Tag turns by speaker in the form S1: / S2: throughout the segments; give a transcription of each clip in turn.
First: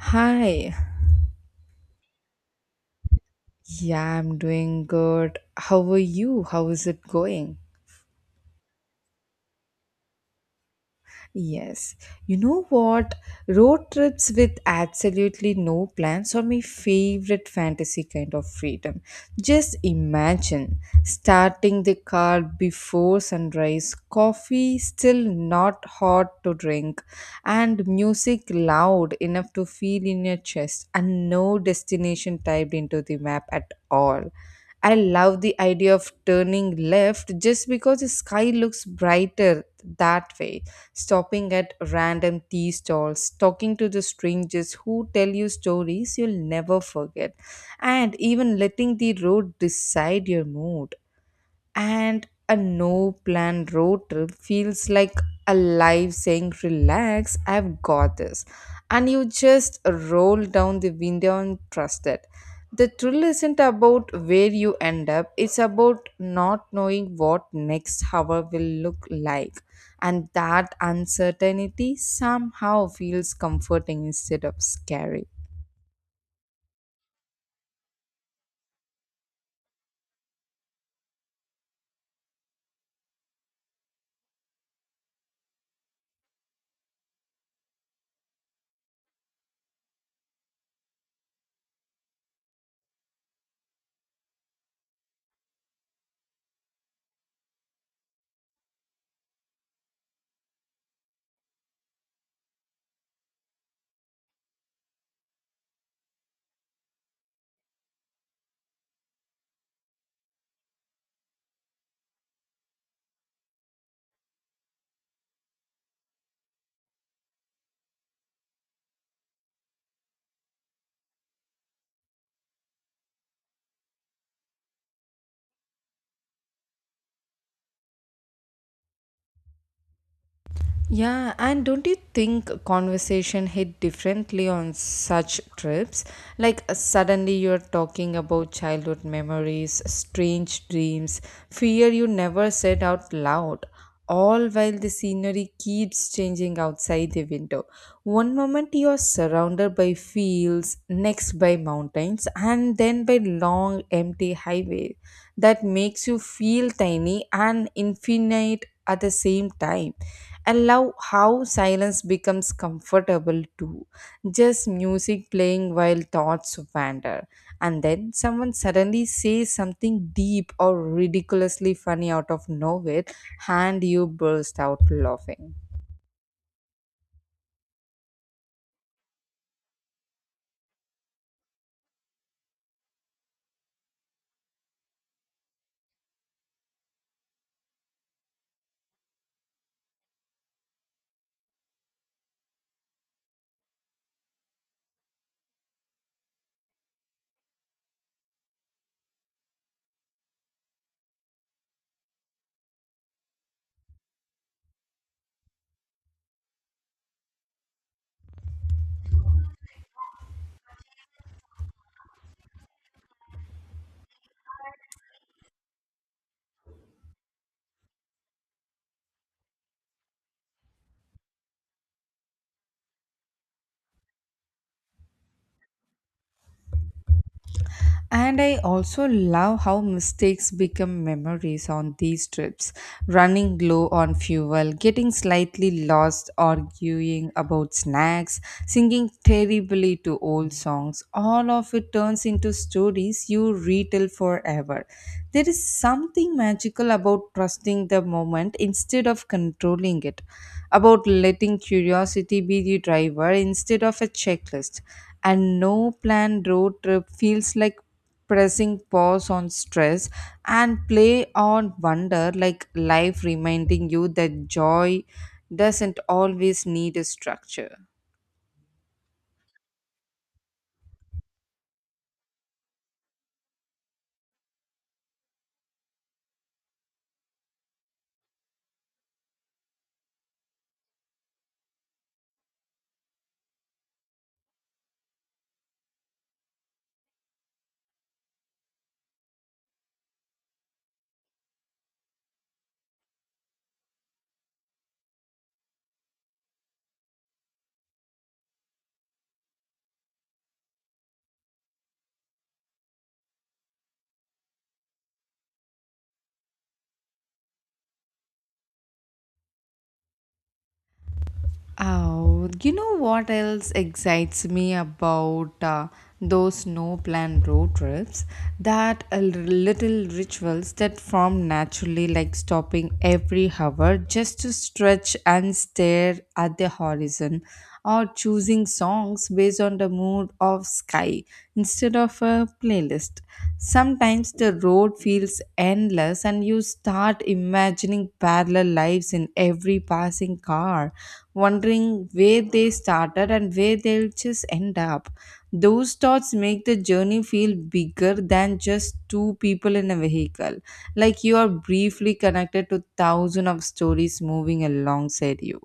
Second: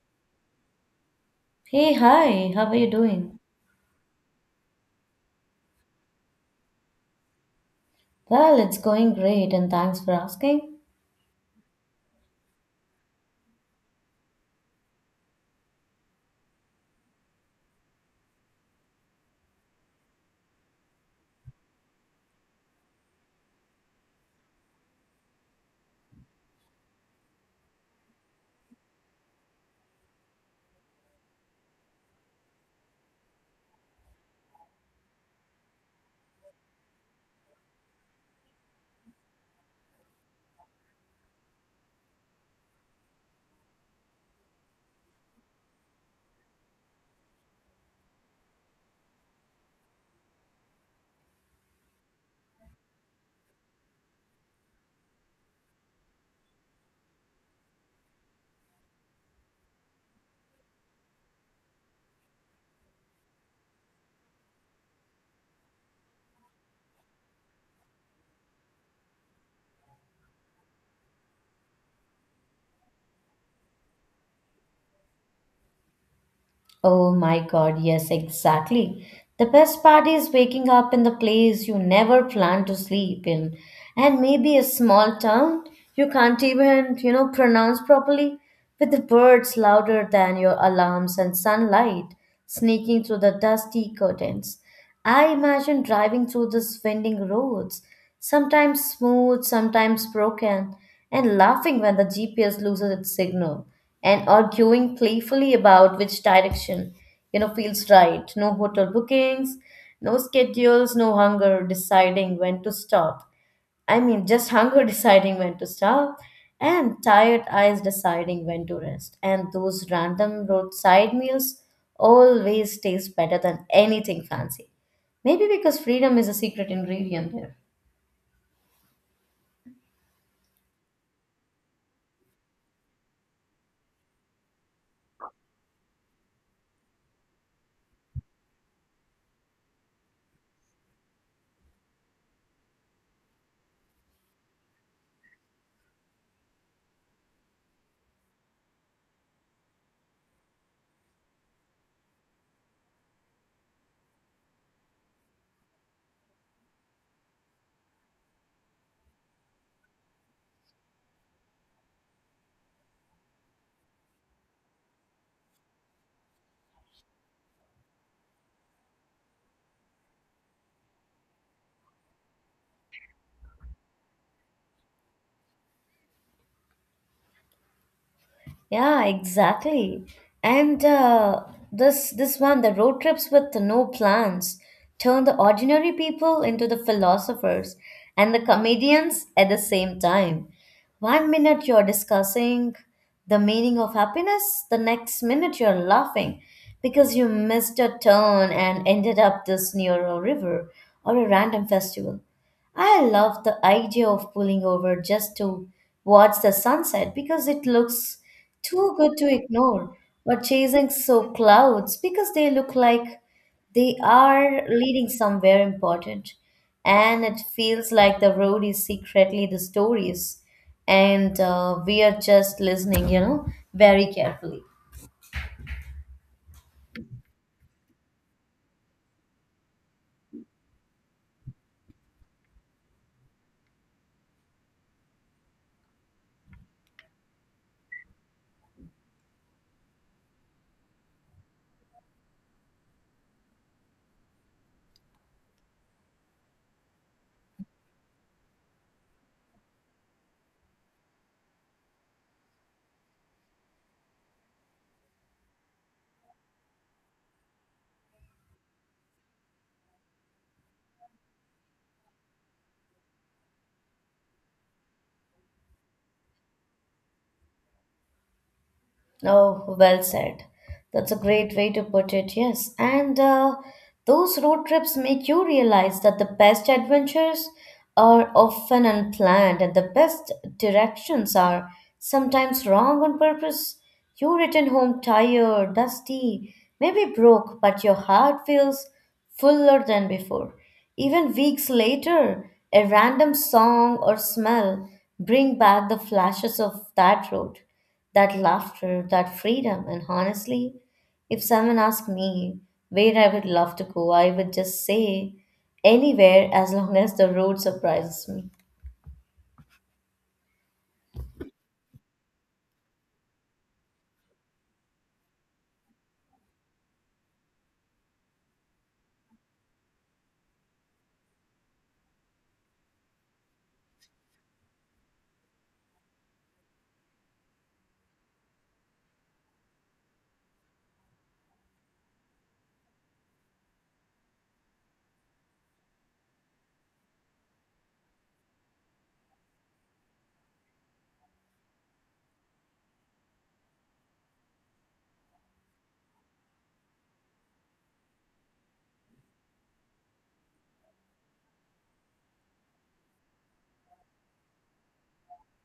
S1: Hi.
S2: Hey, hi, how are you doing?
S1: Yeah, I'm doing good. How are you? How is it going?
S2: Well, it's going great and thanks for asking.
S1: Yes. You know what? Road trips with absolutely no plans are my favorite fantasy kind of freedom. Just imagine starting the car before sunrise, coffee still not hot to drink, and music loud enough to feel in your chest, and no destination typed into the map at all. I love the idea of turning left just because the sky looks brighter that way, stopping at random tea stalls, talking to the strangers who tell you stories you'll never forget, and even letting the road decide your mood. And a no plan road trip feels like a life saying, relax, I've got this, and you just roll down the window and trust it. The thrill isn't about where you end up, it's about not knowing what next hour will look like, and that uncertainty somehow feels comforting instead of scary.
S2: Oh my god, yes, exactly. The best part is waking up in the place you never planned to sleep in, and maybe a small town you can't even, pronounce properly, with the birds louder than your alarms and sunlight sneaking through the dusty curtains. I imagine driving through the winding roads, sometimes smooth, sometimes broken, and laughing when the GPS loses its signal, and arguing playfully about which direction, feels right. No hotel bookings, no schedules, no hunger deciding when to stop. I mean, just hunger deciding when to stop, and tired eyes deciding when to rest. And those random roadside meals always taste better than anything fancy. Maybe because freedom is a secret ingredient there.
S1: Yeah, and don't you think conversation hit differently on such trips? Like suddenly you're talking about childhood memories, strange dreams, fear you never said out loud, all while the scenery keeps changing outside the window. One moment you're surrounded by fields, next by mountains, and then by long empty highway that makes you feel tiny and infinite at the same time. I love how silence becomes comfortable too. Just music playing while thoughts wander. And then someone suddenly says something deep or ridiculously funny out of nowhere, and you burst out laughing.
S2: Yeah, exactly. And This one, the road trips with no plans, turn the ordinary people into the philosophers and the comedians at the same time. One minute you're discussing the meaning of happiness, the next minute you're laughing because you missed a turn and ended up this near a river or a random festival. I love the idea of pulling over just to watch the sunset because it looks too good to ignore, or chasing so clouds because they look like they are leading somewhere important. And it feels like the road is secretly the stories, and we are just listening, very carefully.
S1: And I also love how mistakes become memories on these trips. Running low on fuel, getting slightly lost, arguing about snacks, singing terribly to old songs. All of it turns into stories you retell forever. There is something magical about trusting the moment instead of controlling it, about letting curiosity be the driver instead of a checklist. And no planned road trip feels like pressing pause on stress and play on wonder, like life reminding you that joy doesn't always need a structure.
S2: Oh, well said. That's a great way to put it, yes. And those road trips make you realize that the best adventures are often unplanned and the best directions are sometimes wrong on purpose. You return home tired, dusty, maybe broke, but your heart feels fuller than before. Even weeks later, a random song or smell bring back the flashes of that road, that laughter, that freedom. And honestly, if someone asked me where I would love to go, I would just say anywhere as long as the road surprises me.
S1: Oh, you know what else excites me about those no plan road trips? That little rituals that form naturally, like stopping every hour just to stretch and stare at the horizon or choosing songs based on the mood of sky instead of a playlist. Sometimes the road feels endless and you start imagining parallel lives in every passing car, wondering where they started and where they'll just end up. Those thoughts make the journey feel bigger than just two people in a vehicle, like you are briefly connected to thousands of stories moving alongside you.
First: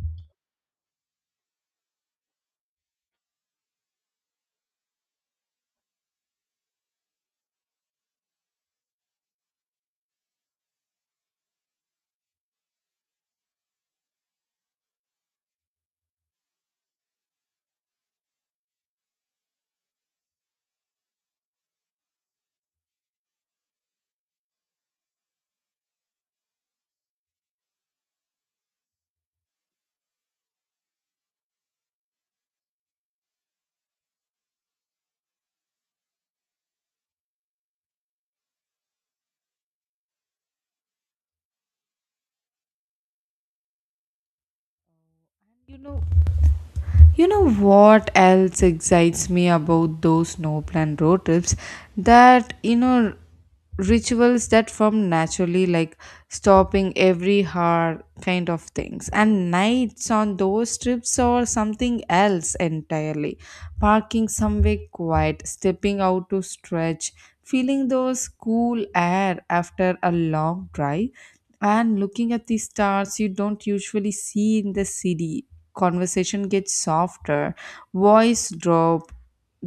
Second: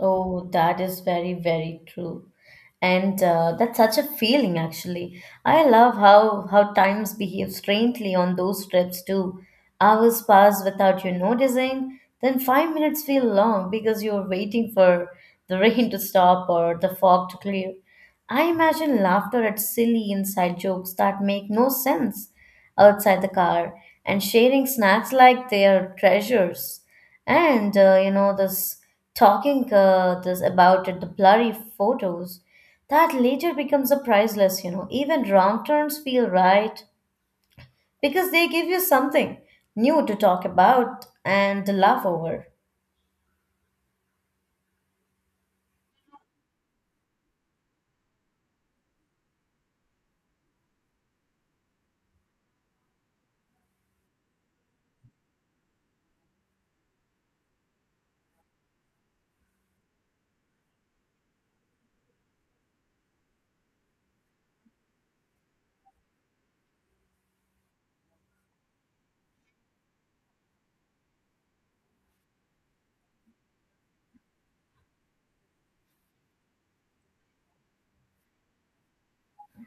S2: Oh, that is very, very true. And that's such a feeling, actually. I love how times behave strangely on those trips too. Hours pass without you noticing, then 5 minutes feel long because you're waiting for the rain to stop or the fog to clear. I imagine laughter at silly inside jokes that make no sense outside the car, and sharing snacks like they are treasures. And you know this talking this about it, the blurry photos that later becomes a priceless. You know, even wrong turns feel right because they give you something new to talk about and laugh over.
S1: You know, You know what else excites me about those no plan road trips? That, you know, rituals that form naturally, like stopping every hour kind of things. And nights on those trips or something else entirely. Parking somewhere quiet, stepping out to stretch, feeling those cool air after a long drive, and looking at the stars you don't usually see in the city. Conversation gets softer, voice drop,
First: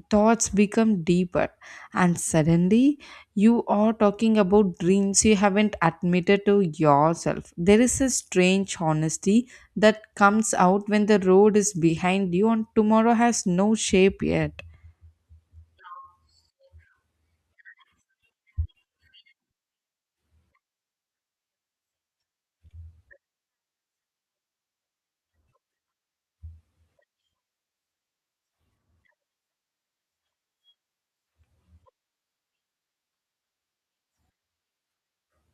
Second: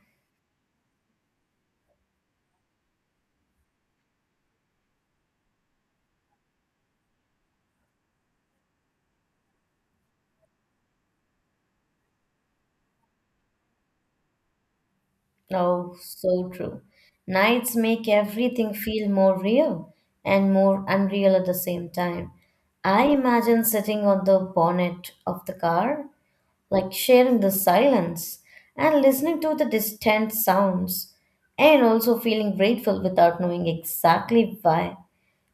S1: thoughts become deeper, and suddenly you are talking about dreams you haven't admitted to yourself. There is a strange honesty that comes out when the road is behind you and tomorrow has no shape yet.
S2: Oh, so true. Nights make everything feel more real and more unreal at the same time. I imagine sitting on the bonnet of the car, like sharing the silence and listening to the distant sounds and also feeling grateful without knowing exactly why.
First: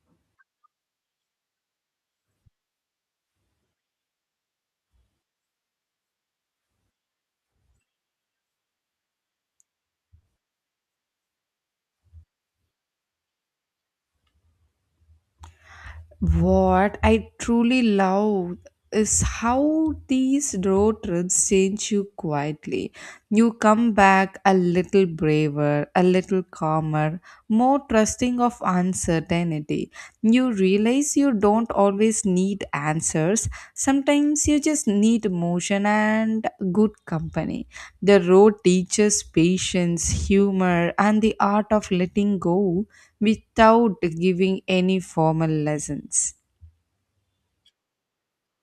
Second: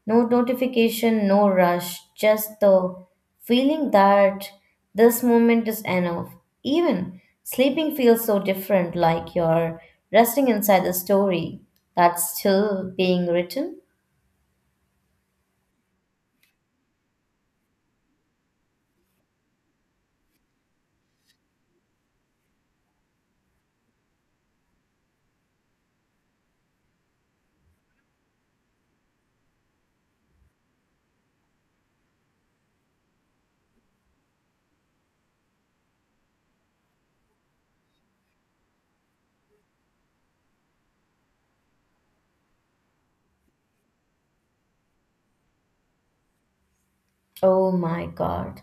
S2: No notification, no rush, just the feeling that this moment is enough. Even sleeping feels so different, like you're resting inside the story that's still being written.
S1: What I truly love is how these road trips change you quietly. You come back a little braver, a little calmer, more trusting of uncertainty. You realize you don't always need answers, sometimes you just need emotion and good company. The road teaches patience, humor, and the art of letting go without giving any formal lessons.
S2: Oh my God,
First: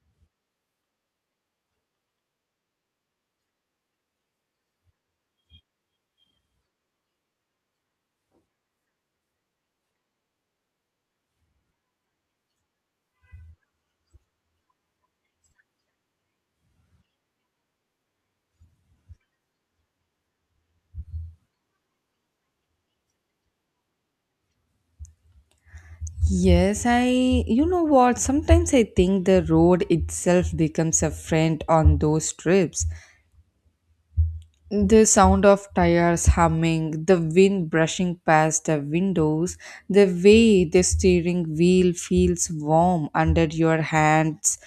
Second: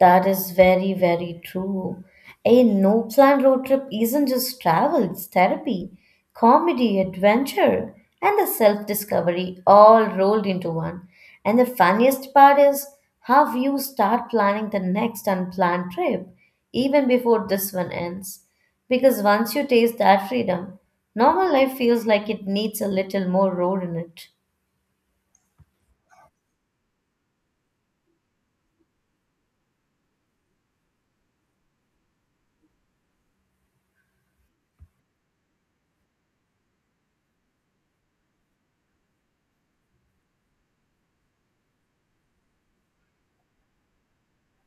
S2: that is very, very true. A no plan road trip isn't just travel, it's therapy, comedy, adventure, and the self discovery all rolled into one. And the funniest part is how you start planning the next unplanned trip even before this one ends. Because once you taste that freedom, normal life feels like it needs a little more road in it.
S1: Yes, I, you know what, sometimes I think the road itself becomes a friend on those trips. The sound of tires humming, the wind brushing past the windows, the way the steering wheel feels warm under your hands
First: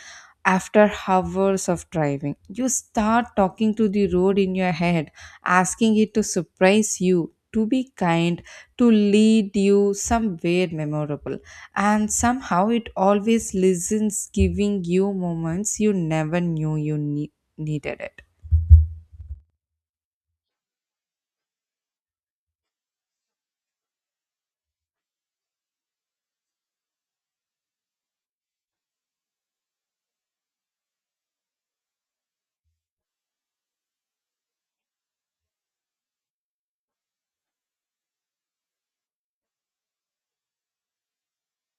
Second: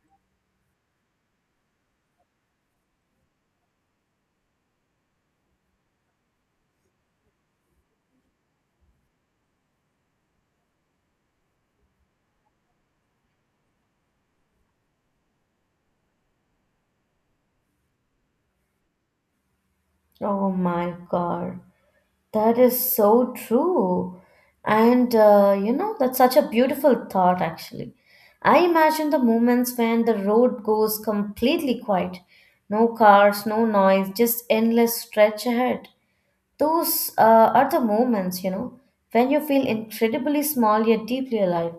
S1: after hours of driving. You start talking to the road in your head, asking it to surprise you, to be kind, to lead you somewhere memorable. And somehow it always listens, giving you moments you never knew you needed it.
S2: Oh my God. That is so true. And, you know, that's such a beautiful thought, actually. I imagine the moments when the road goes completely quiet, no cars, no noise, just endless stretch ahead. Those are the moments, you know, when you feel incredibly small yet deeply alive.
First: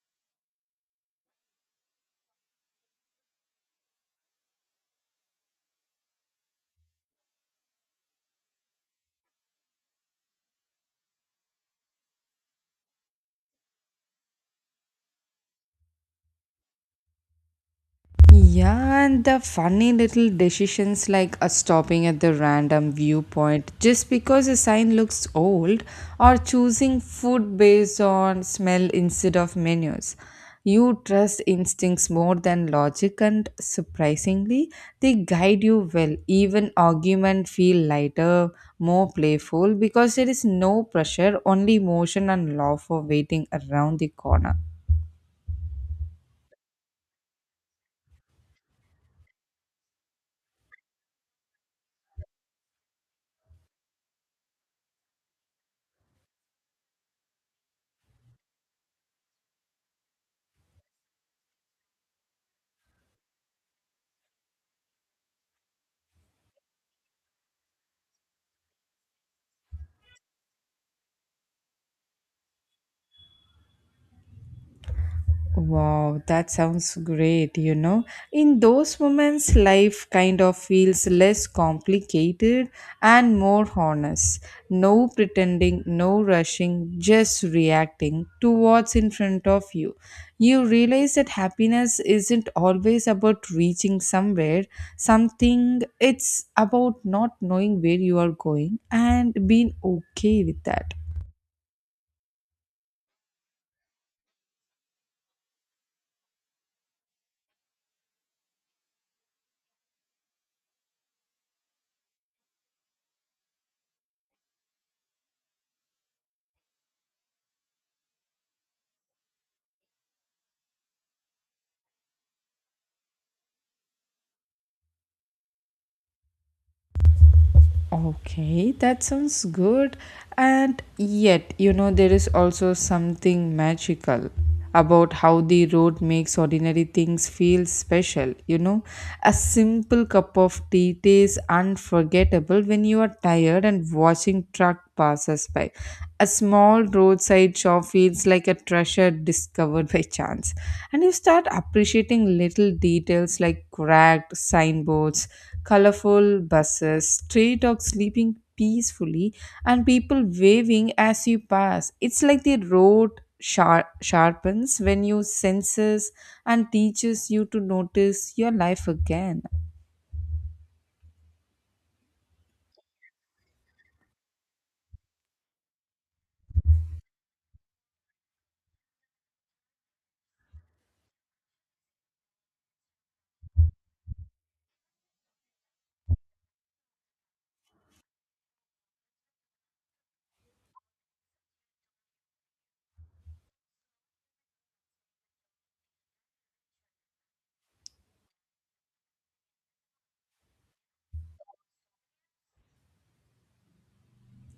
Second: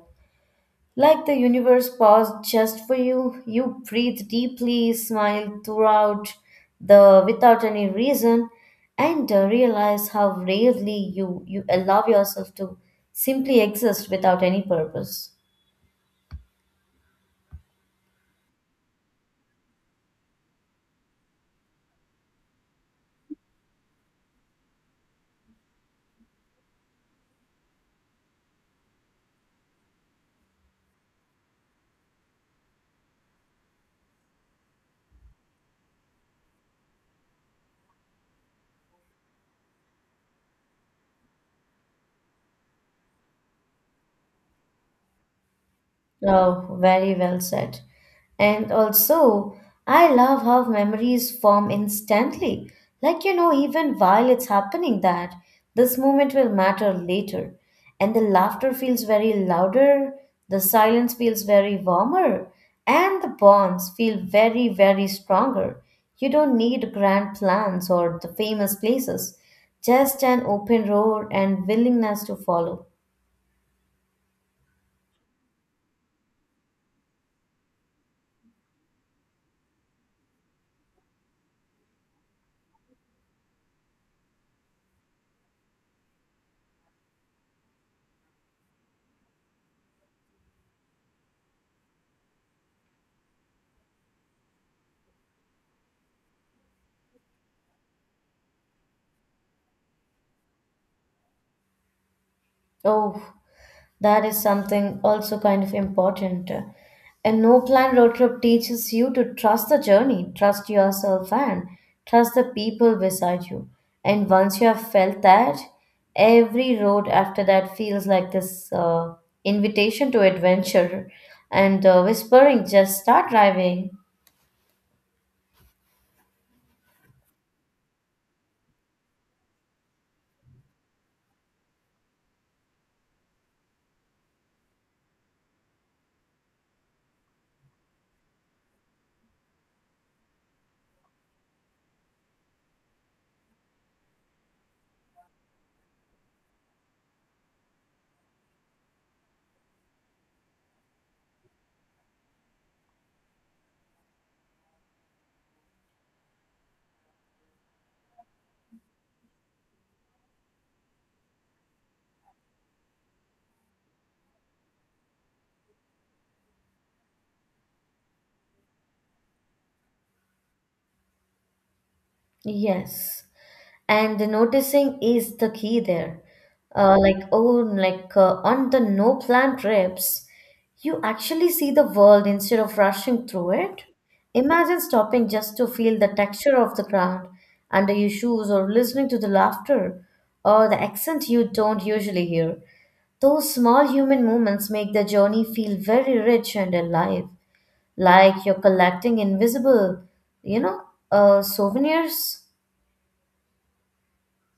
S2: Like the universe paused just for you, you breathe deeply, smile throughout the without any reason, and realize how rarely you allow yourself to simply exist without any purpose.
S1: Yeah, and the funny little decisions like stopping at the random viewpoint just because a sign looks old or choosing food based on smell instead of menus. You trust instincts more than logic, and surprisingly, they guide you well. Even argument feel lighter, more playful because there is no pressure, only motion and love for waiting around the corner.
S2: Oh, very well said. And also, I love how memories form instantly. Like, you know, even while it's happening, that this moment will matter later. And the laughter feels very louder, the silence feels very warmer, and the bonds feel very, very stronger. You don't need grand plans or the famous places, just an open road and willingness to follow.
S1: Wow, that sounds great, you know. In those moments, life kind of feels less complicated and more honest. No pretending, no rushing, just reacting to what's in front of you. You realize that happiness isn't always about reaching somewhere, something, it's about not knowing where you are going and being okay with that.
S2: Oh, that is something also kind of important. A no plan road trip teaches you to trust the journey, trust yourself, and trust the people beside you. And once you have felt that, every road after that feels like this invitation to adventure and whispering, just start driving.
S1: Okay, that sounds good. And yet, you know, there is also something magical about how the road makes ordinary things feel special. You know, a simple cup of tea tastes unforgettable when you are tired and watching truck passes by. A small roadside shop feels like a treasure discovered by chance. And you start appreciating little details like cracked signboards, colorful buses, stray dogs sleeping peacefully, and people waving as you pass. It's like the road sharpens when you senses and teaches you to notice your life again.
S2: Yes, and the noticing is the key there, on the no plan trips, you actually see the world instead of rushing through it. Imagine stopping just to feel the texture of the ground under your shoes, or listening to the laughter or the accent you don't usually hear. Those small human moments make the journey feel very rich and alive, like you're collecting invisible, you know souvenirs.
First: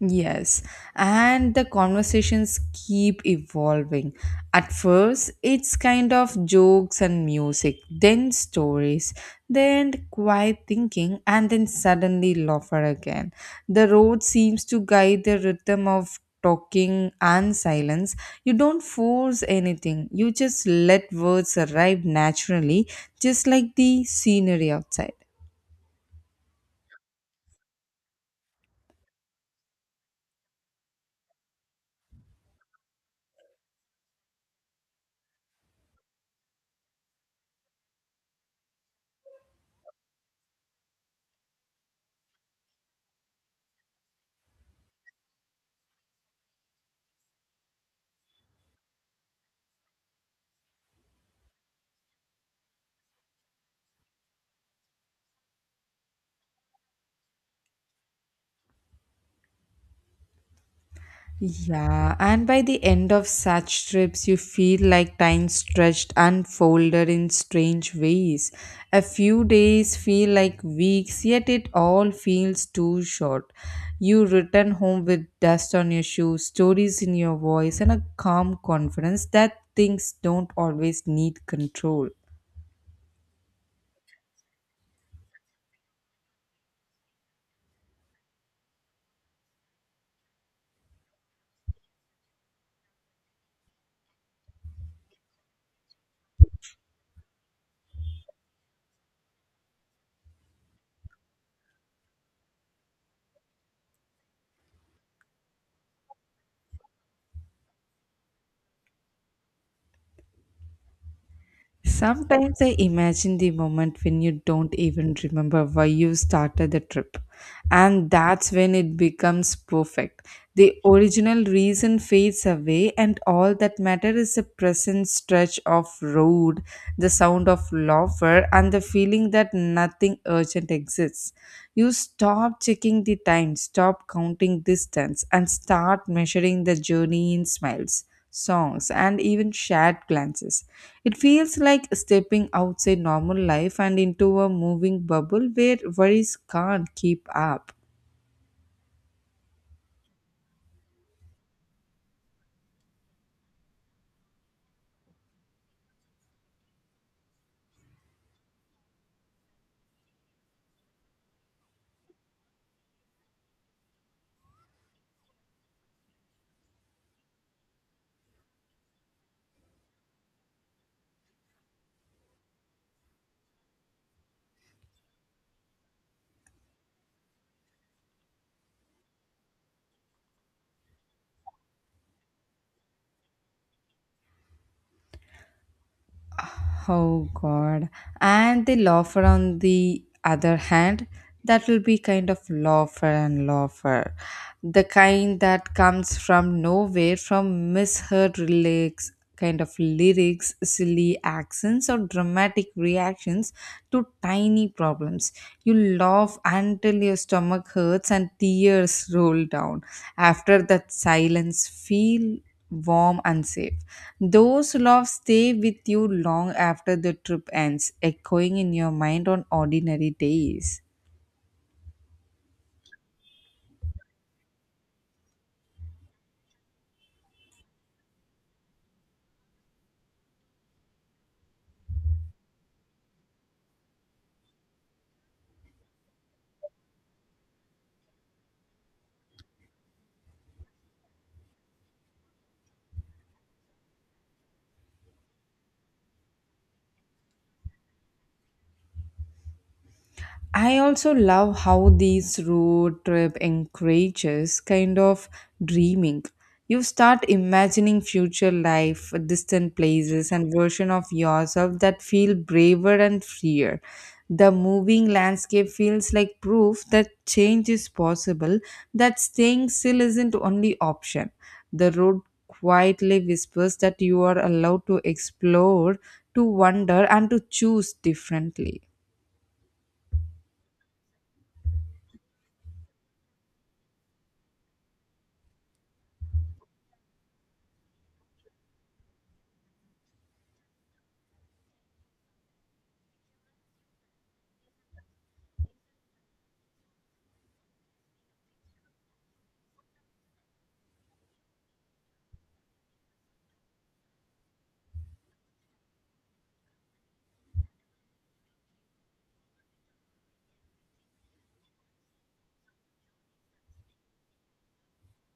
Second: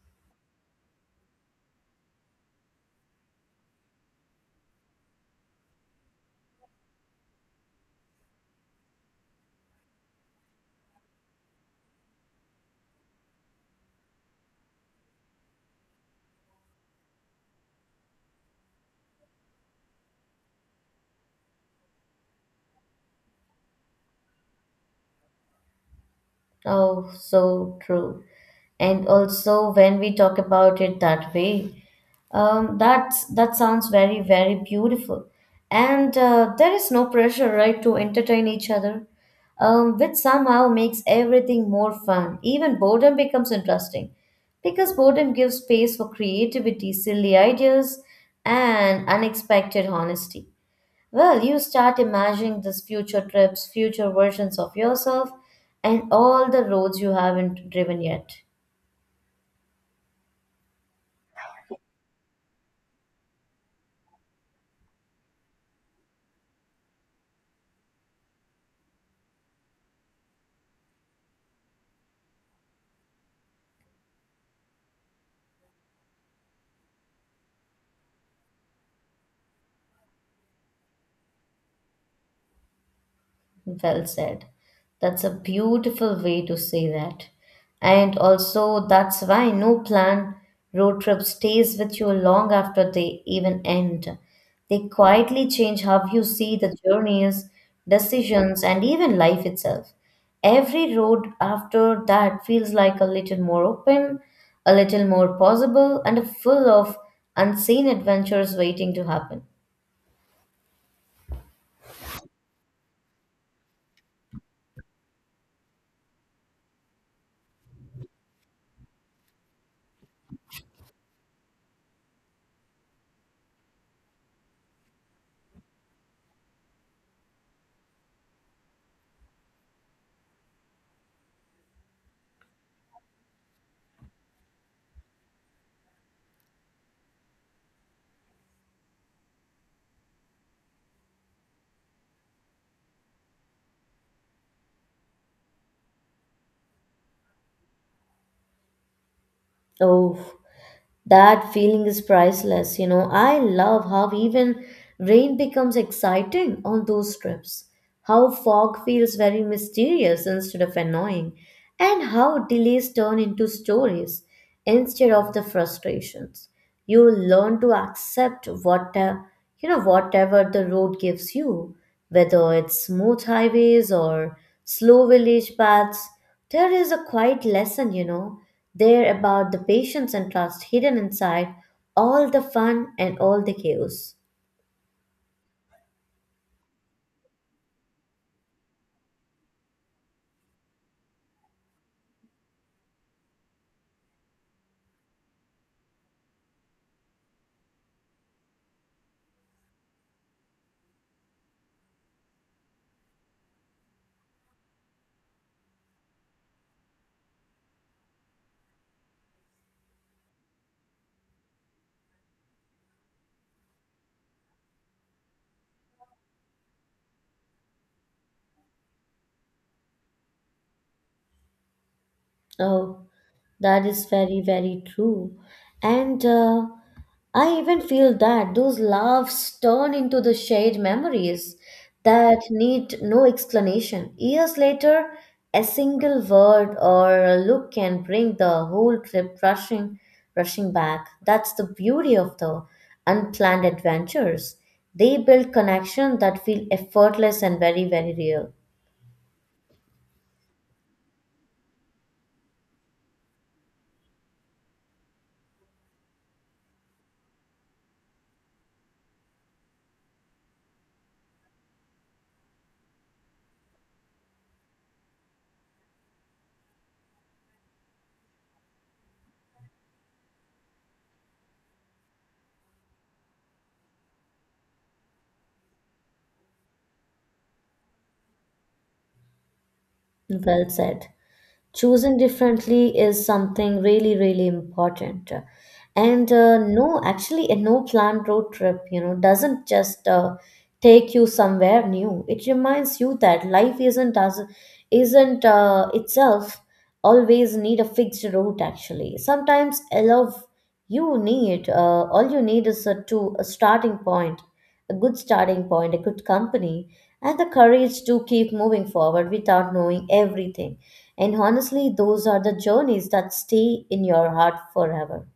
S1: Yes, and the conversations keep evolving. At first, it's kind of jokes and music, then stories, then quiet thinking, and then suddenly laughter again. The road seems to guide the rhythm of talking and silence. You don't force anything, you just let words arrive naturally, just like the scenery outside.
S2: Oh, so true. And also, when we talk about it that way, that sounds very, very beautiful. And there is no pressure, right, to entertain each other, which somehow makes everything more fun. Even boredom becomes interesting, because boredom gives space for creativity, silly ideas, and unexpected honesty. Well, you start imagining these future trips, future versions of yourself, and all the roads you haven't driven yet.
S1: Yeah, and by the end of such trips, you feel like time stretched unfolded in strange ways. A few days feel like weeks, yet it all feels too short. You return home with dust on your shoes, stories in your voice, and a calm confidence that things don't always need control.
S2: Well said. That's a beautiful way to say that. And also, that's why no planned road trip stays with you long after they even end. They quietly change how you see the journeys, decisions, and even life itself. Every road after that feels like a little more open, a little more possible, and full of unseen adventures waiting to happen.
S1: Sometimes I imagine the moment when you don't even remember why you started the trip, and that's when it becomes perfect. The original reason fades away, and all that matters is the present stretch of road, the sound of laughter, and the feeling that nothing urgent exists. You stop checking the time, stop counting distance, and start measuring the journey in smiles, songs, and even shared glances. It feels like stepping outside normal life and into a moving bubble where worries can't keep up.
S2: Oh, that feeling is priceless, you know. I love how even rain becomes exciting on those trips, how fog feels very mysterious instead of annoying, and how delays turn into stories instead of the frustrations. You learn to accept what, whatever the road gives you, whether it's smooth highways or slow village paths, there is a quiet lesson, you know, there about the patience and trust hidden inside all the fun and all the chaos.
S1: Oh God. And the loafer on the other hand, that will be kind of loafer and loafer. The kind that comes from nowhere, from misheard lyrics, kind of lyrics, silly accents or dramatic reactions to tiny problems. You laugh until your stomach hurts and tears roll down. After that silence feel warm and safe. Those loves stay with you long after the trip ends, echoing in your mind on ordinary days.
S2: Oh, that is very, very true. And I even feel that those laughs turn into the shared memories that need no explanation. Years later, a single word or a look can bring the whole trip rushing back. That's the beauty of the unplanned adventures. They build connection that feel effortless and very, very real.
S1: I also love how this road trip encourages kind of dreaming. You start imagining future life, distant places, and version of yourself that feel braver and freer. The moving landscape feels like proof that change is possible, that staying still isn't only option. The road quietly whispers that you are allowed to explore, to wonder, and to choose differently.
S2: Well said. Choosing differently is something really, really important, and no, actually, a no planned road trip, you know, doesn't just take you somewhere new. It reminds you that life isn't as isn't itself always need a fixed route. Actually, sometimes I love, you need all you need is a starting point, a good starting point, a good company, and the courage to keep moving forward without knowing everything. And honestly, those are the journeys that stay in your heart forever.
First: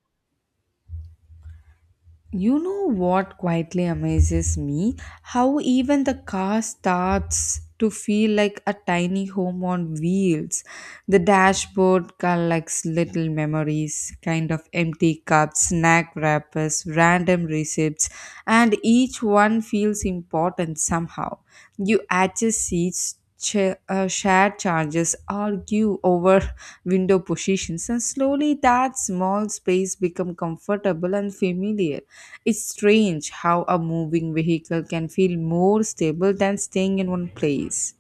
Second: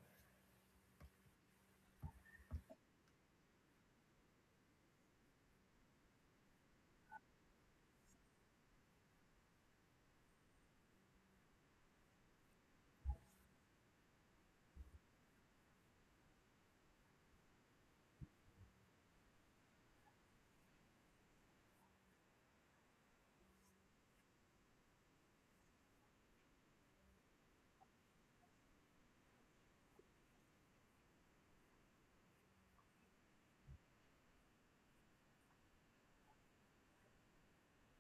S1: You know what quietly amazes me? How even the car starts to feel like a tiny home on wheels. The dashboard collects little memories, kind of empty cups, snack wrappers, random receipts, and each one feels important somehow. You adjust seats shared charges, argue over window positions, and slowly that small space become comfortable and familiar. It's strange how a moving vehicle can feel more stable than staying in one place.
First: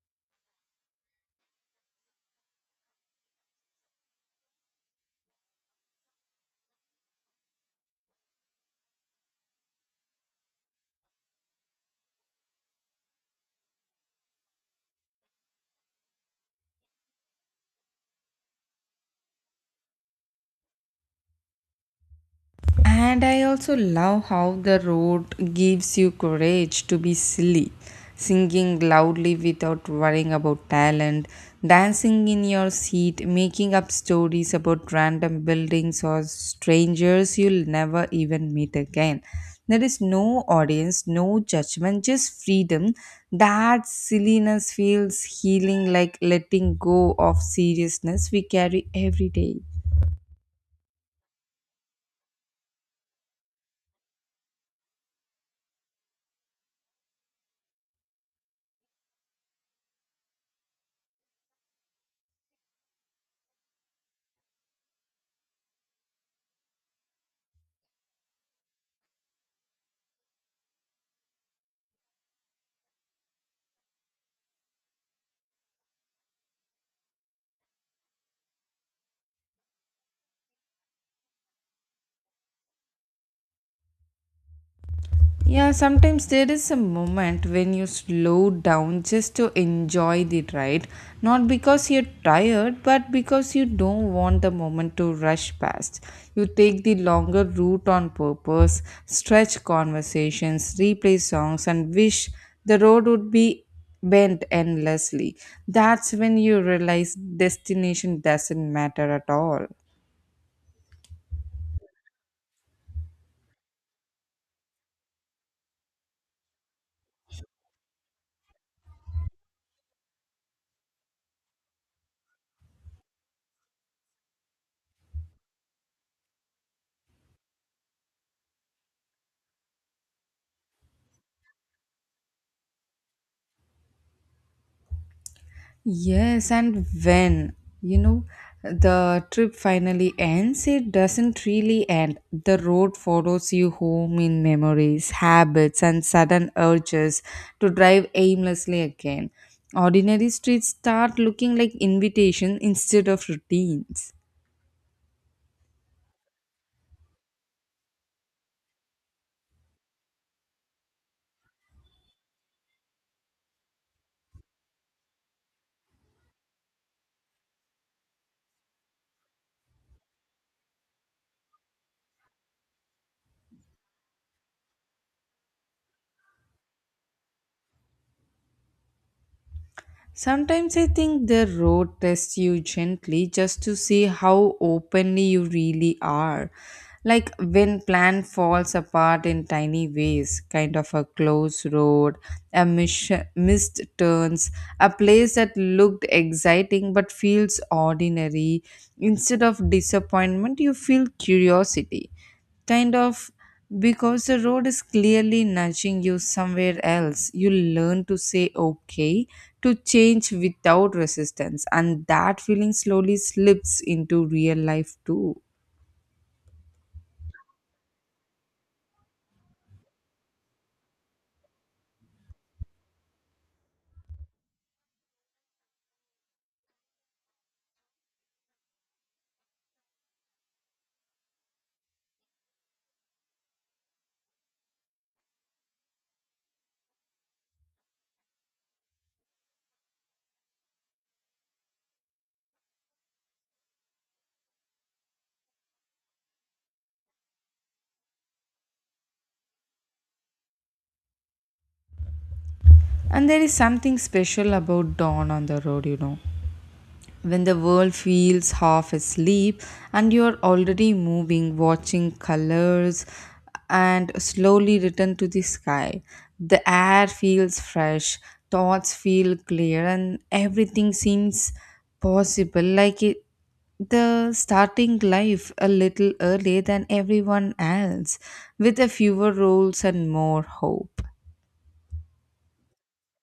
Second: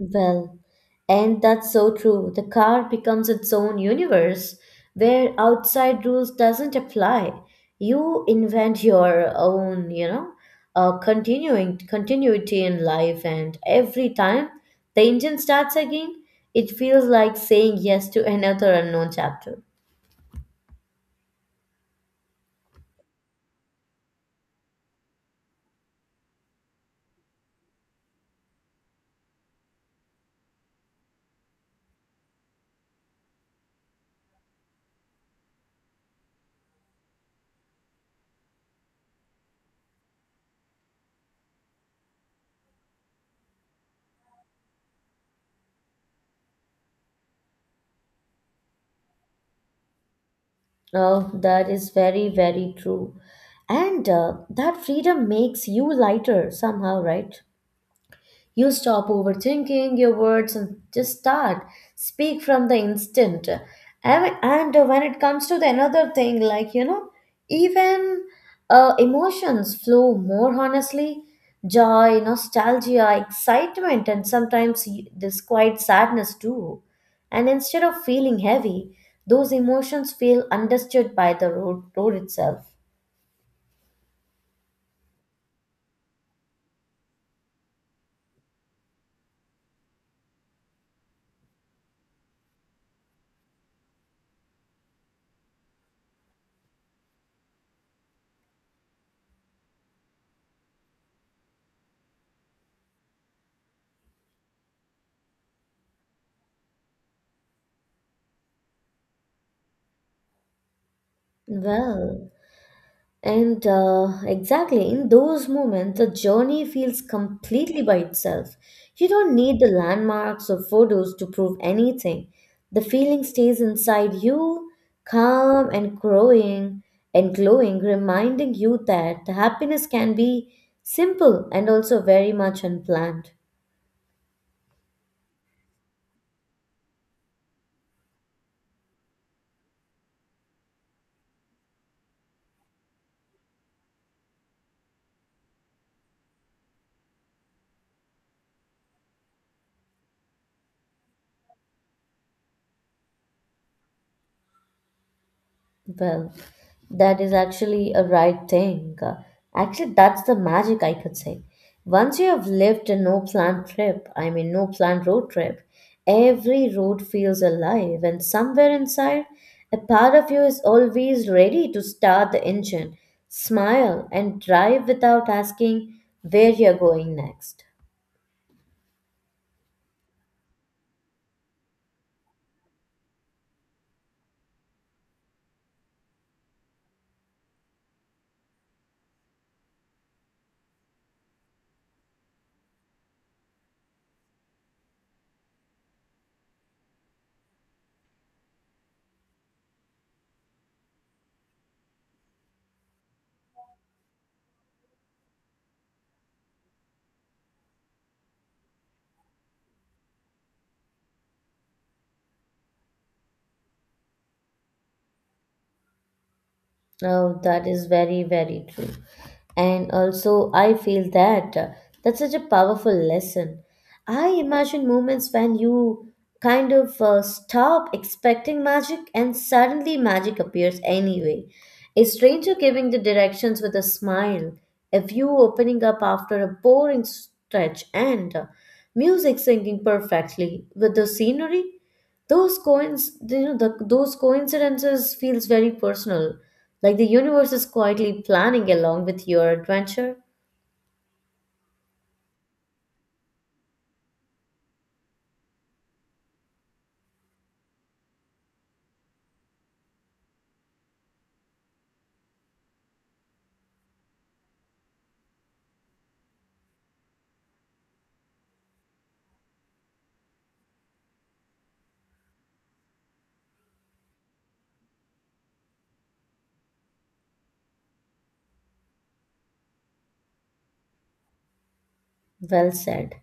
S2: Well, and that's so true. The car becomes its own universe where outside rules doesn't apply. You invent your own, you know, continuing continuity in life, and every time the engine starts again, it feels like saying yes to another unknown chapter.
S1: And I also love how the road gives you courage to be silly, singing loudly without worrying about talent, dancing in your seat, making up stories about random buildings or strangers you'll never even meet again. There is no audience, no judgment, just freedom. That silliness feels healing, like letting go of seriousness we carry every day.
S2: Oh, that is very, very true. And that freedom makes you lighter somehow, right? You stop overthinking your words and just start. Speak from the instant. And when it comes to the another thing, like, you know, even emotions flow more honestly. Joy, nostalgia, excitement, and sometimes this quiet sadness too. And instead of feeling heavy, those emotions feel understood by the road itself.
S1: Yeah, sometimes there is a moment when you slow down just to enjoy the ride, not because you're tired, but because you don't want the moment to rush past. You take the longer route on purpose, stretch conversations, replay songs, and wish the road would be bent endlessly. That's when you realize destination doesn't matter at all.
S2: Well, and exactly in those moments, the journey feels completely by itself. You don't need the landmarks or photos to prove anything. The feeling stays inside you, calm and growing and glowing, reminding you that the happiness can be simple and also very much unplanned.
S1: Yes, and when, you know, the trip finally ends, it doesn't really end. The road follows you home in memories, habits, and sudden urges to drive aimlessly again. Ordinary streets start looking like invitations instead of routines.
S2: Well, that is actually a right thing. Actually, that's the magic, I could say. Once you have lived a no planned trip, I mean, no planned road trip, every road feels alive, and somewhere inside, a part of you is always ready to start the engine, smile, and drive without asking where you're going next.
S1: Sometimes I think the road tests you gently just to see how openly you really are. Like when plan falls apart in tiny ways, kind of a close road, a missed turns, a place that looked exciting but feels ordinary. Instead of disappointment, you feel curiosity, kind of, because the road is clearly nudging you somewhere else. You learn to say okay to change without resistance, and that feeling slowly slips into real life too.
S2: Oh, that is very, very true. And also, I feel that that's such a powerful lesson. I imagine moments when you stop expecting magic and suddenly magic appears anyway. A stranger giving the directions with a smile, a view opening up after a boring stretch, and music syncing perfectly with the scenery. Those coins, you know, those coincidences feels very personal, like the universe is quietly planning along with your adventure?
S1: And there is something special about dawn on the road, you know. When the world feels half asleep and you're already moving, watching colors and slowly return to the sky, the air feels fresh, thoughts feel clear, and everything seems possible like it, the starting life a little earlier than everyone else with a fewer rules and more hope.
S2: Well said.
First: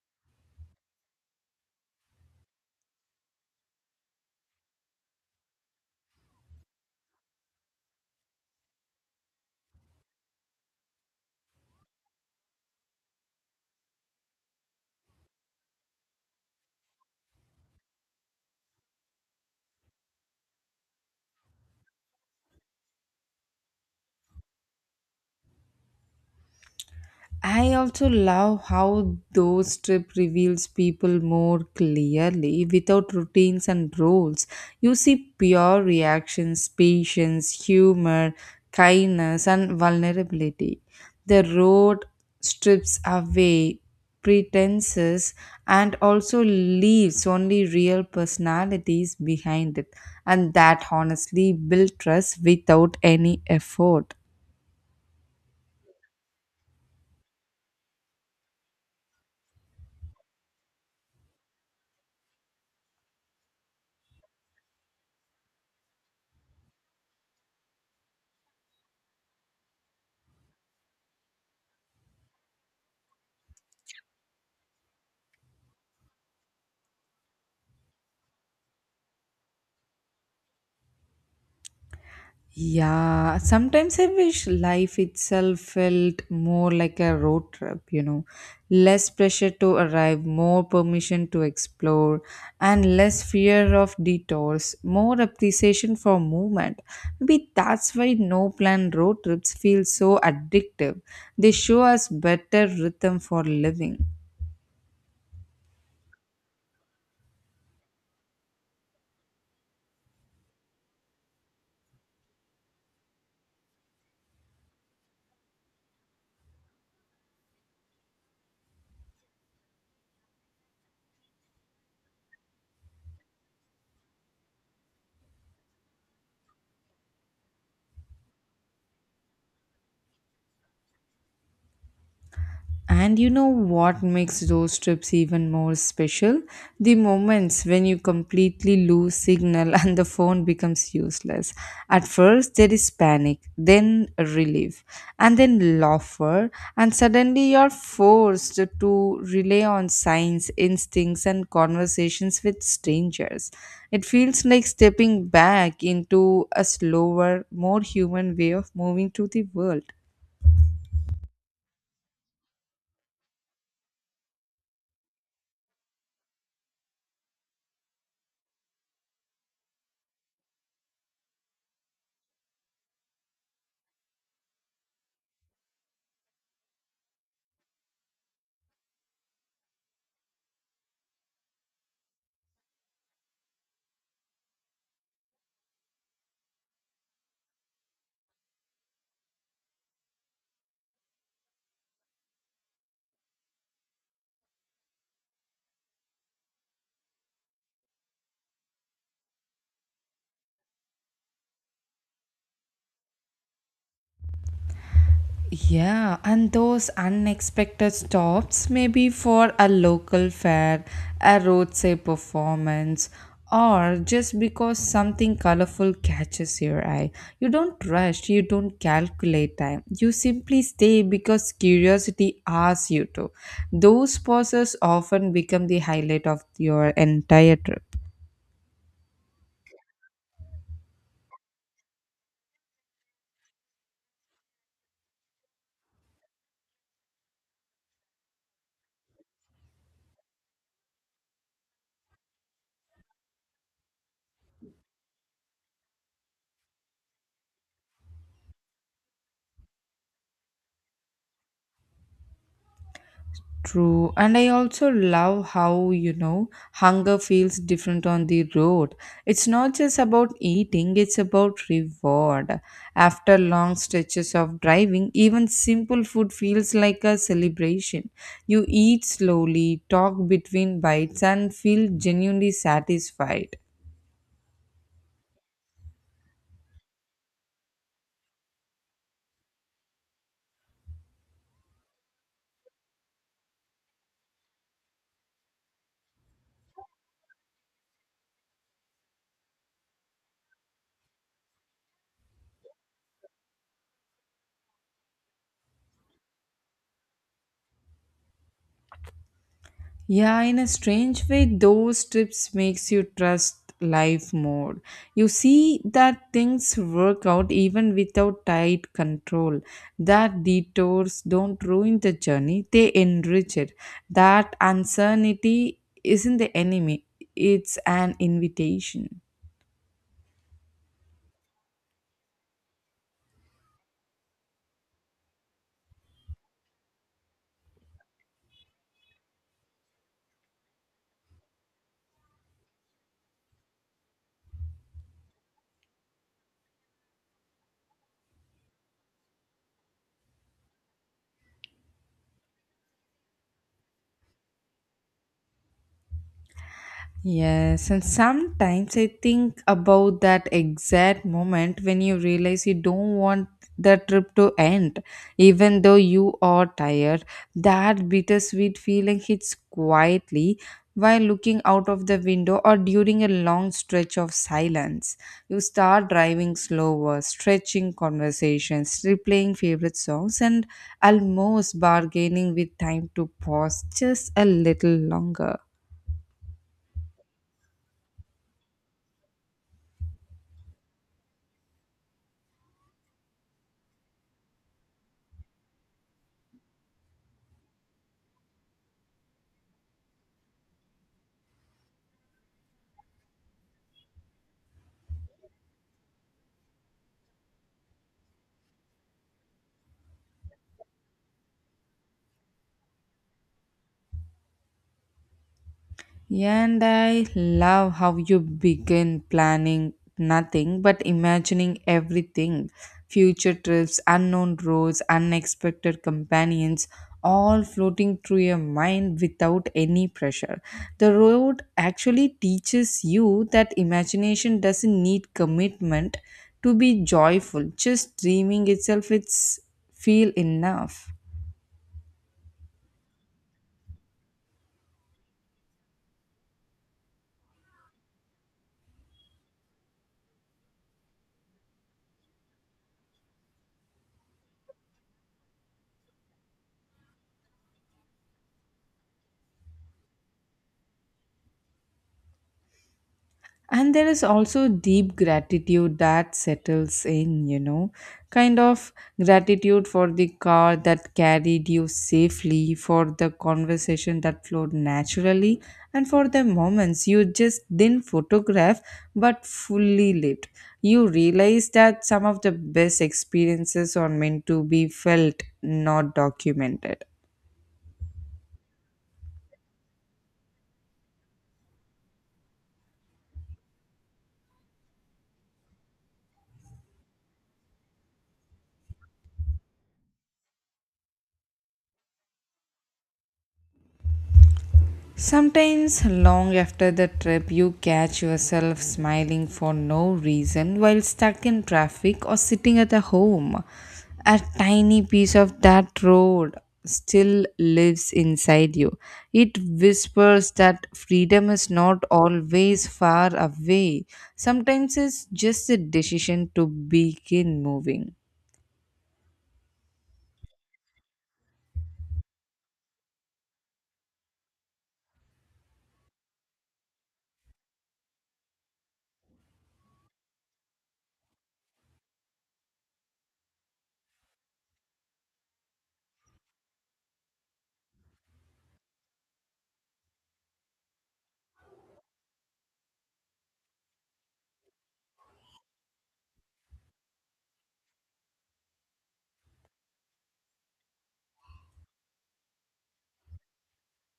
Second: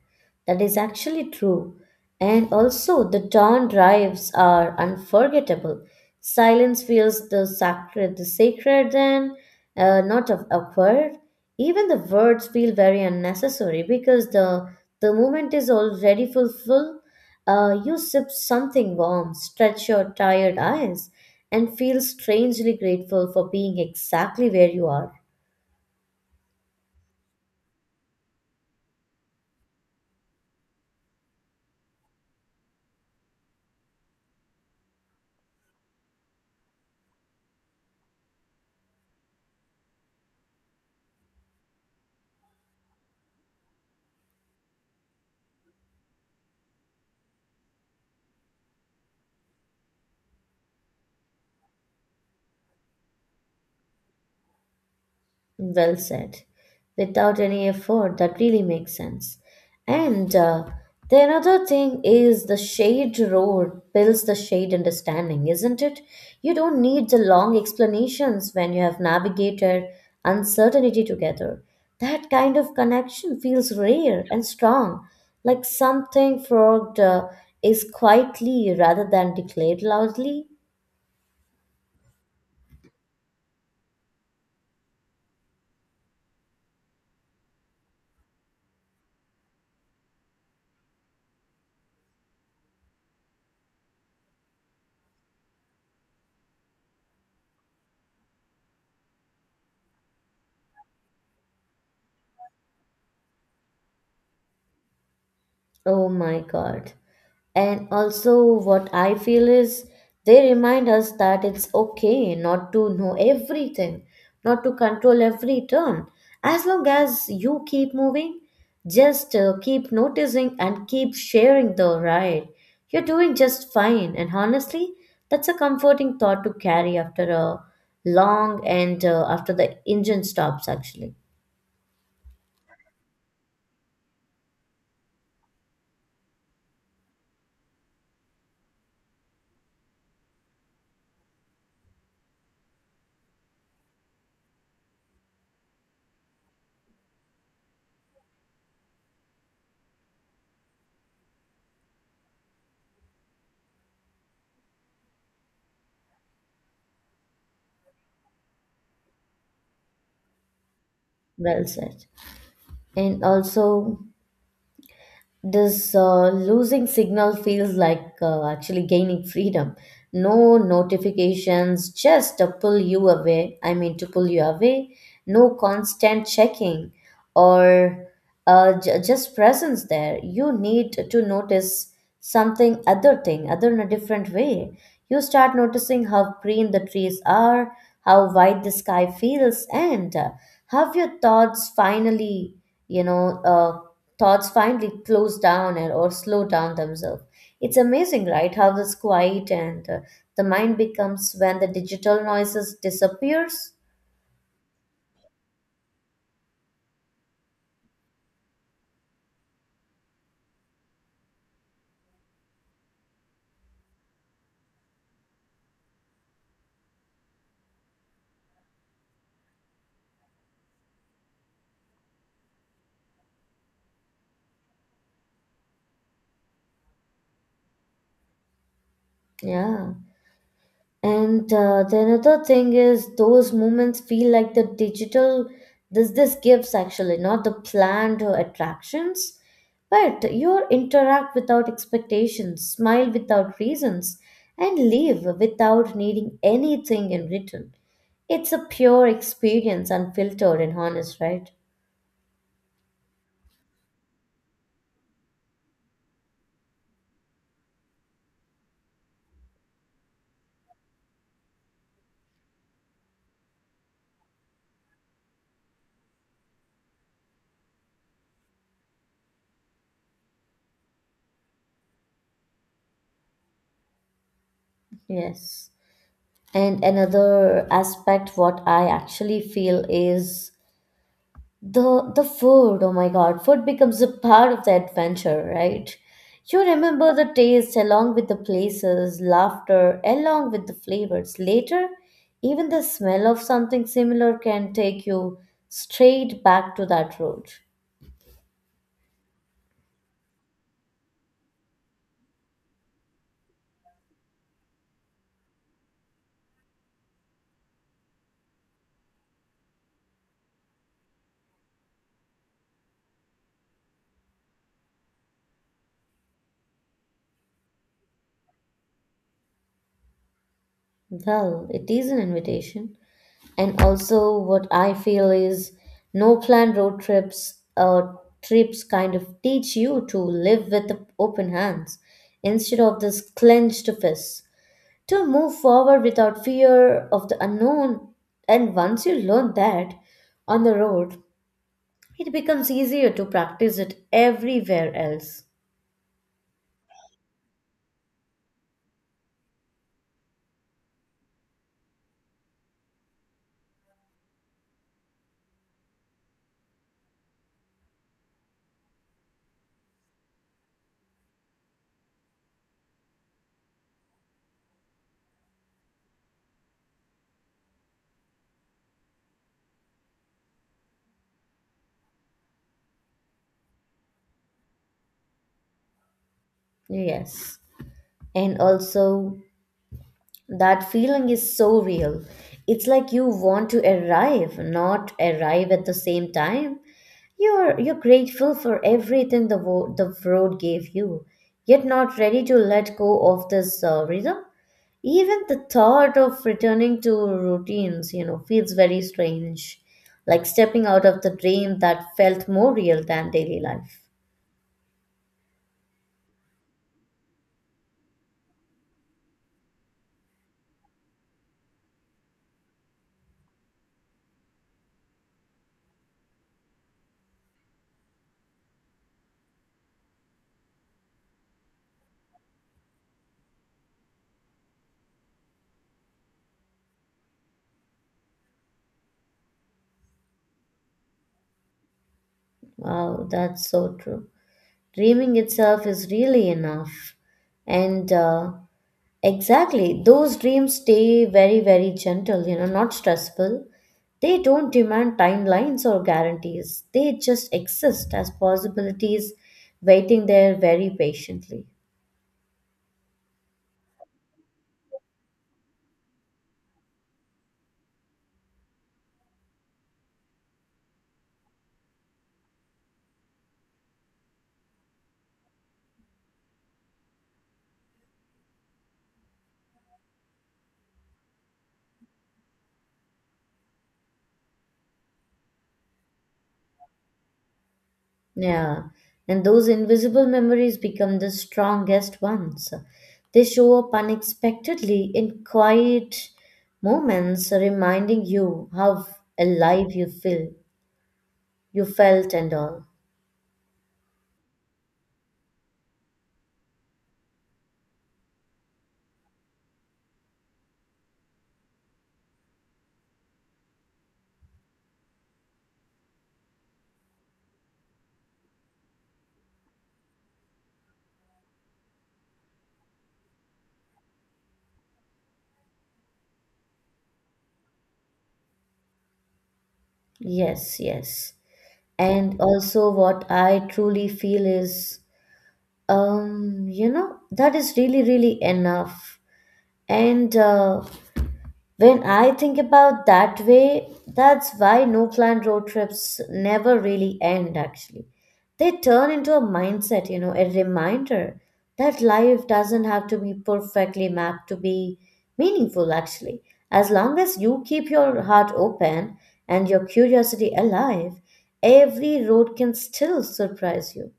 S2: That is actually true. And also, the dawn drives are unforgettable. Silence feels the sacred and not of awkward. Even the words feel very unnecessary because the moment is already fulfilled. You sip something warm, stretch your tired eyes, and feel strangely grateful for being exactly where you are.
S1: I also love how those trip reveals people more clearly without routines and rules. You see pure reactions, patience, humor, kindness, and vulnerability. The road strips away pretenses and also leaves only real personalities behind it, and that honestly builds trust without any effort.
S2: Well said. Without any effort, that really makes sense. And the another thing is the shade road builds the shade understanding, isn't it? You don't need the long explanations when you have navigated uncertainty together. That kind of connection feels rare and strong, like something frog is quietly rather than declared loudly.
S1: Yeah, sometimes I wish life itself felt more like a road trip, you know. Less pressure to arrive, more permission to explore, and less fear of detours, more appreciation for movement. Maybe that's why no plan road trips feel so addictive. They show us better rhythm for living.
S2: Oh my god. And also, what I feel is they remind us that it's okay not to know everything, not to control every turn. As long as you keep moving, just keep noticing and keep sharing the ride. You're doing just fine. And honestly, that's a comforting thought to carry after a long and after the engine stops, actually.
S1: And you know what makes those trips even more special? The moments when you completely lose signal and the phone becomes useless. At first, there is panic, then relief, and then laughter, and suddenly you're forced to rely on signs, instincts, and conversations with strangers. It feels like stepping back into a slower, more human way of moving through the world.
S2: Well said. And also, this losing signal feels like actually gaining freedom, no notifications just to pull you away, I mean to pull you away, no constant checking or just presence there. You need to notice something other thing, other in a different way. You start noticing how green the trees are, how wide the sky feels, and how your thoughts finally, you know, uh, thoughts finally close down and, or slow down themselves. It's amazing, right? How this quiet and the mind becomes when the digital noises disappears.
S1: Yeah, and those unexpected stops, maybe for a local fair, a roadside performance, or just because something colorful catches your eye. You don't rush, you don't calculate time. You simply stay because curiosity asks you to. Those pauses often become the highlight of your entire trip.
S2: Yeah. And the another thing is those moments feel like the digital, this gives actually not the planned attractions, but you interact without expectations, smile without reasons, and leave without needing anything in return. It's a pure experience, unfiltered and honest, right?
S1: True, and I also love how you know hunger feels different on the road. It's not just about eating, it's about reward. After long stretches of driving, even simple food feels like a celebration. You eat slowly, talk between bites, and feel genuinely satisfied.
S2: Yes. And another aspect, what I actually feel is, the food, oh my God, food becomes a part of the adventure, right? You remember the taste along with the places, laughter along with the flavors. Later, even the smell of something similar can take you straight back to that road.
S1: Yeah, in a strange way, those trips makes you trust life more. You see that things work out even without tight control. That detours don't ruin the journey; they enrich it. That uncertainty isn't the enemy; it's an invitation.
S2: Well, it is an invitation. And also, what I feel is no planned road trips or trips kind of teach you to live with open hands instead of this clenched fist, to move forward without fear of the unknown. And once you learn that on the road, it becomes easier to practice it everywhere else.
S1: Yes, and sometimes I think about that exact moment when you realize you don't want the trip to end, even though you are tired. That bittersweet feeling hits quietly while looking out of the window or during a long stretch of silence. You start driving slower, stretching conversations, replaying favorite songs, and almost bargaining with time to pause just a little longer.
S2: Yes. And also, that feeling is so real. It's like you want to arrive, not arrive at the same time. You're grateful for everything the the road gave you, yet not ready to let go of this rhythm. Even the thought of returning to routines, you know, feels very strange, like stepping out of the dream that felt more real than daily life.
S1: And I love how you begin planning nothing but imagining everything future trips, unknown roads, unexpected companions, all floating through your mind without any pressure. The road actually teaches you that imagination doesn't need commitment to be joyful, just dreaming itself, it's feel enough.
S2: Wow, that's so true. Dreaming itself is really enough. And exactly, those dreams stay very, very gentle, you know, not stressful. They don't demand timelines or guarantees, they just exist as possibilities waiting there very patiently.
S1: And there is also deep gratitude that settles in, you know, kind of gratitude for the car that carried you safely, for the conversation that flowed naturally, and for the moments you just didn't photograph but fully lived. You realize that some of the best experiences are meant to be felt, not documented.
S2: Yeah, and those invisible memories become the strongest ones. They show up unexpectedly in quiet moments, reminding you how alive you feel, you felt, and all.
S1: Sometimes, long after the trip, you catch yourself smiling for no reason while stuck in traffic or sitting at a home. A tiny piece of that road still lives inside you. It whispers that freedom is not always far away, sometimes it's just a decision to begin moving.
S2: Yes, yes. And also, what I truly feel is, you know, that is really, really enough. And when I think about that way, that's why no planned road trips never really end actually. They turn into a mindset, you know, a reminder that life doesn't have to be perfectly mapped to be meaningful actually. As long as you keep your heart open and your curiosity alive, every road can still surprise you.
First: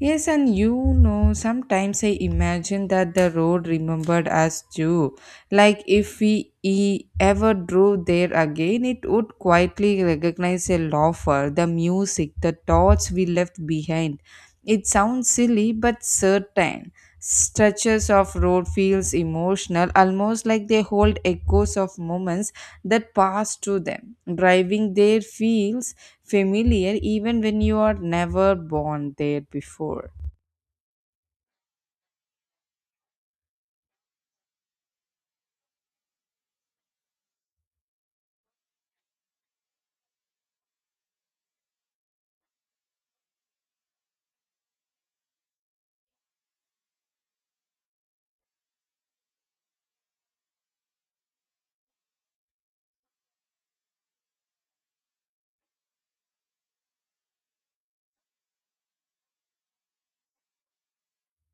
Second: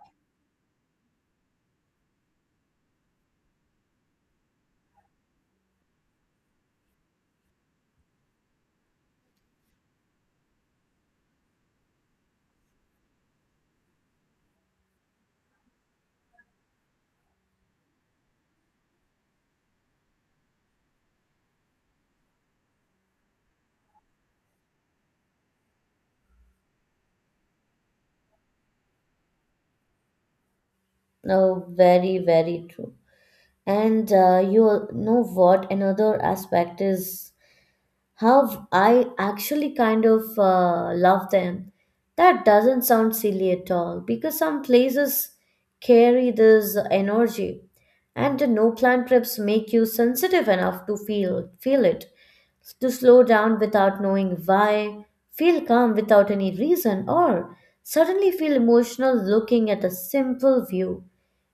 S1: Yes, and you know, sometimes I imagine that the road remembered us too. Like if ever drove there again, it would quietly recognize a loafer, the music, the thoughts we left behind. It sounds silly but certain. Stretches of road feels emotional, almost like they hold echoes of moments that passed through them. Driving there feels familiar even when you are never born there before.
S2: No, very, very true. And you know what? Another aspect is, how I actually kind of love them? That doesn't sound silly at all because some places carry this energy, and the no plan trips make you sensitive enough to feel it, to slow down without knowing why, feel calm without any reason, or suddenly feel emotional looking at a simple view.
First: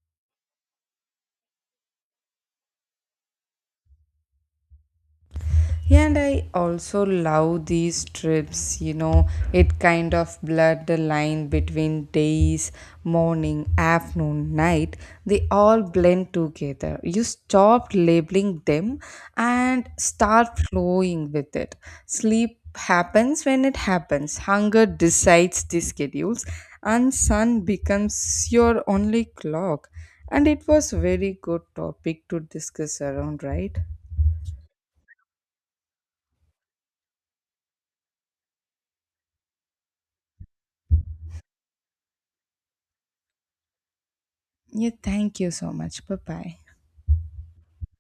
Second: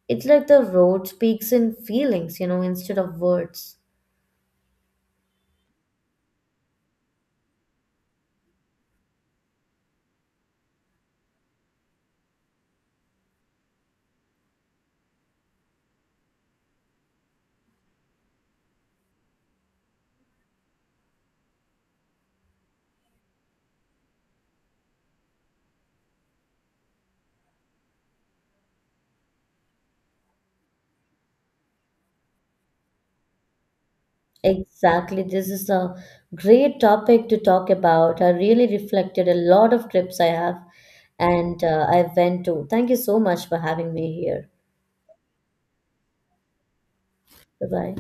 S2: It's like the road speaks in feelings, you know, instead of words.
S1: And I also love these trips, you know, it kind of blurred the line between days, morning, afternoon, night. They all blend together. You stop labeling them and start flowing with it. Sleep happens when it happens, hunger decides the schedules, and sun becomes your only clock. And it was very good topic to discuss around, right?
S2: Exactly. This is a great topic to talk about. I really reflected a lot of trips I have and I went to. Thank you so much for having me here.
S1: Yeah, thank you so much. Bye bye.
S2: Bye bye.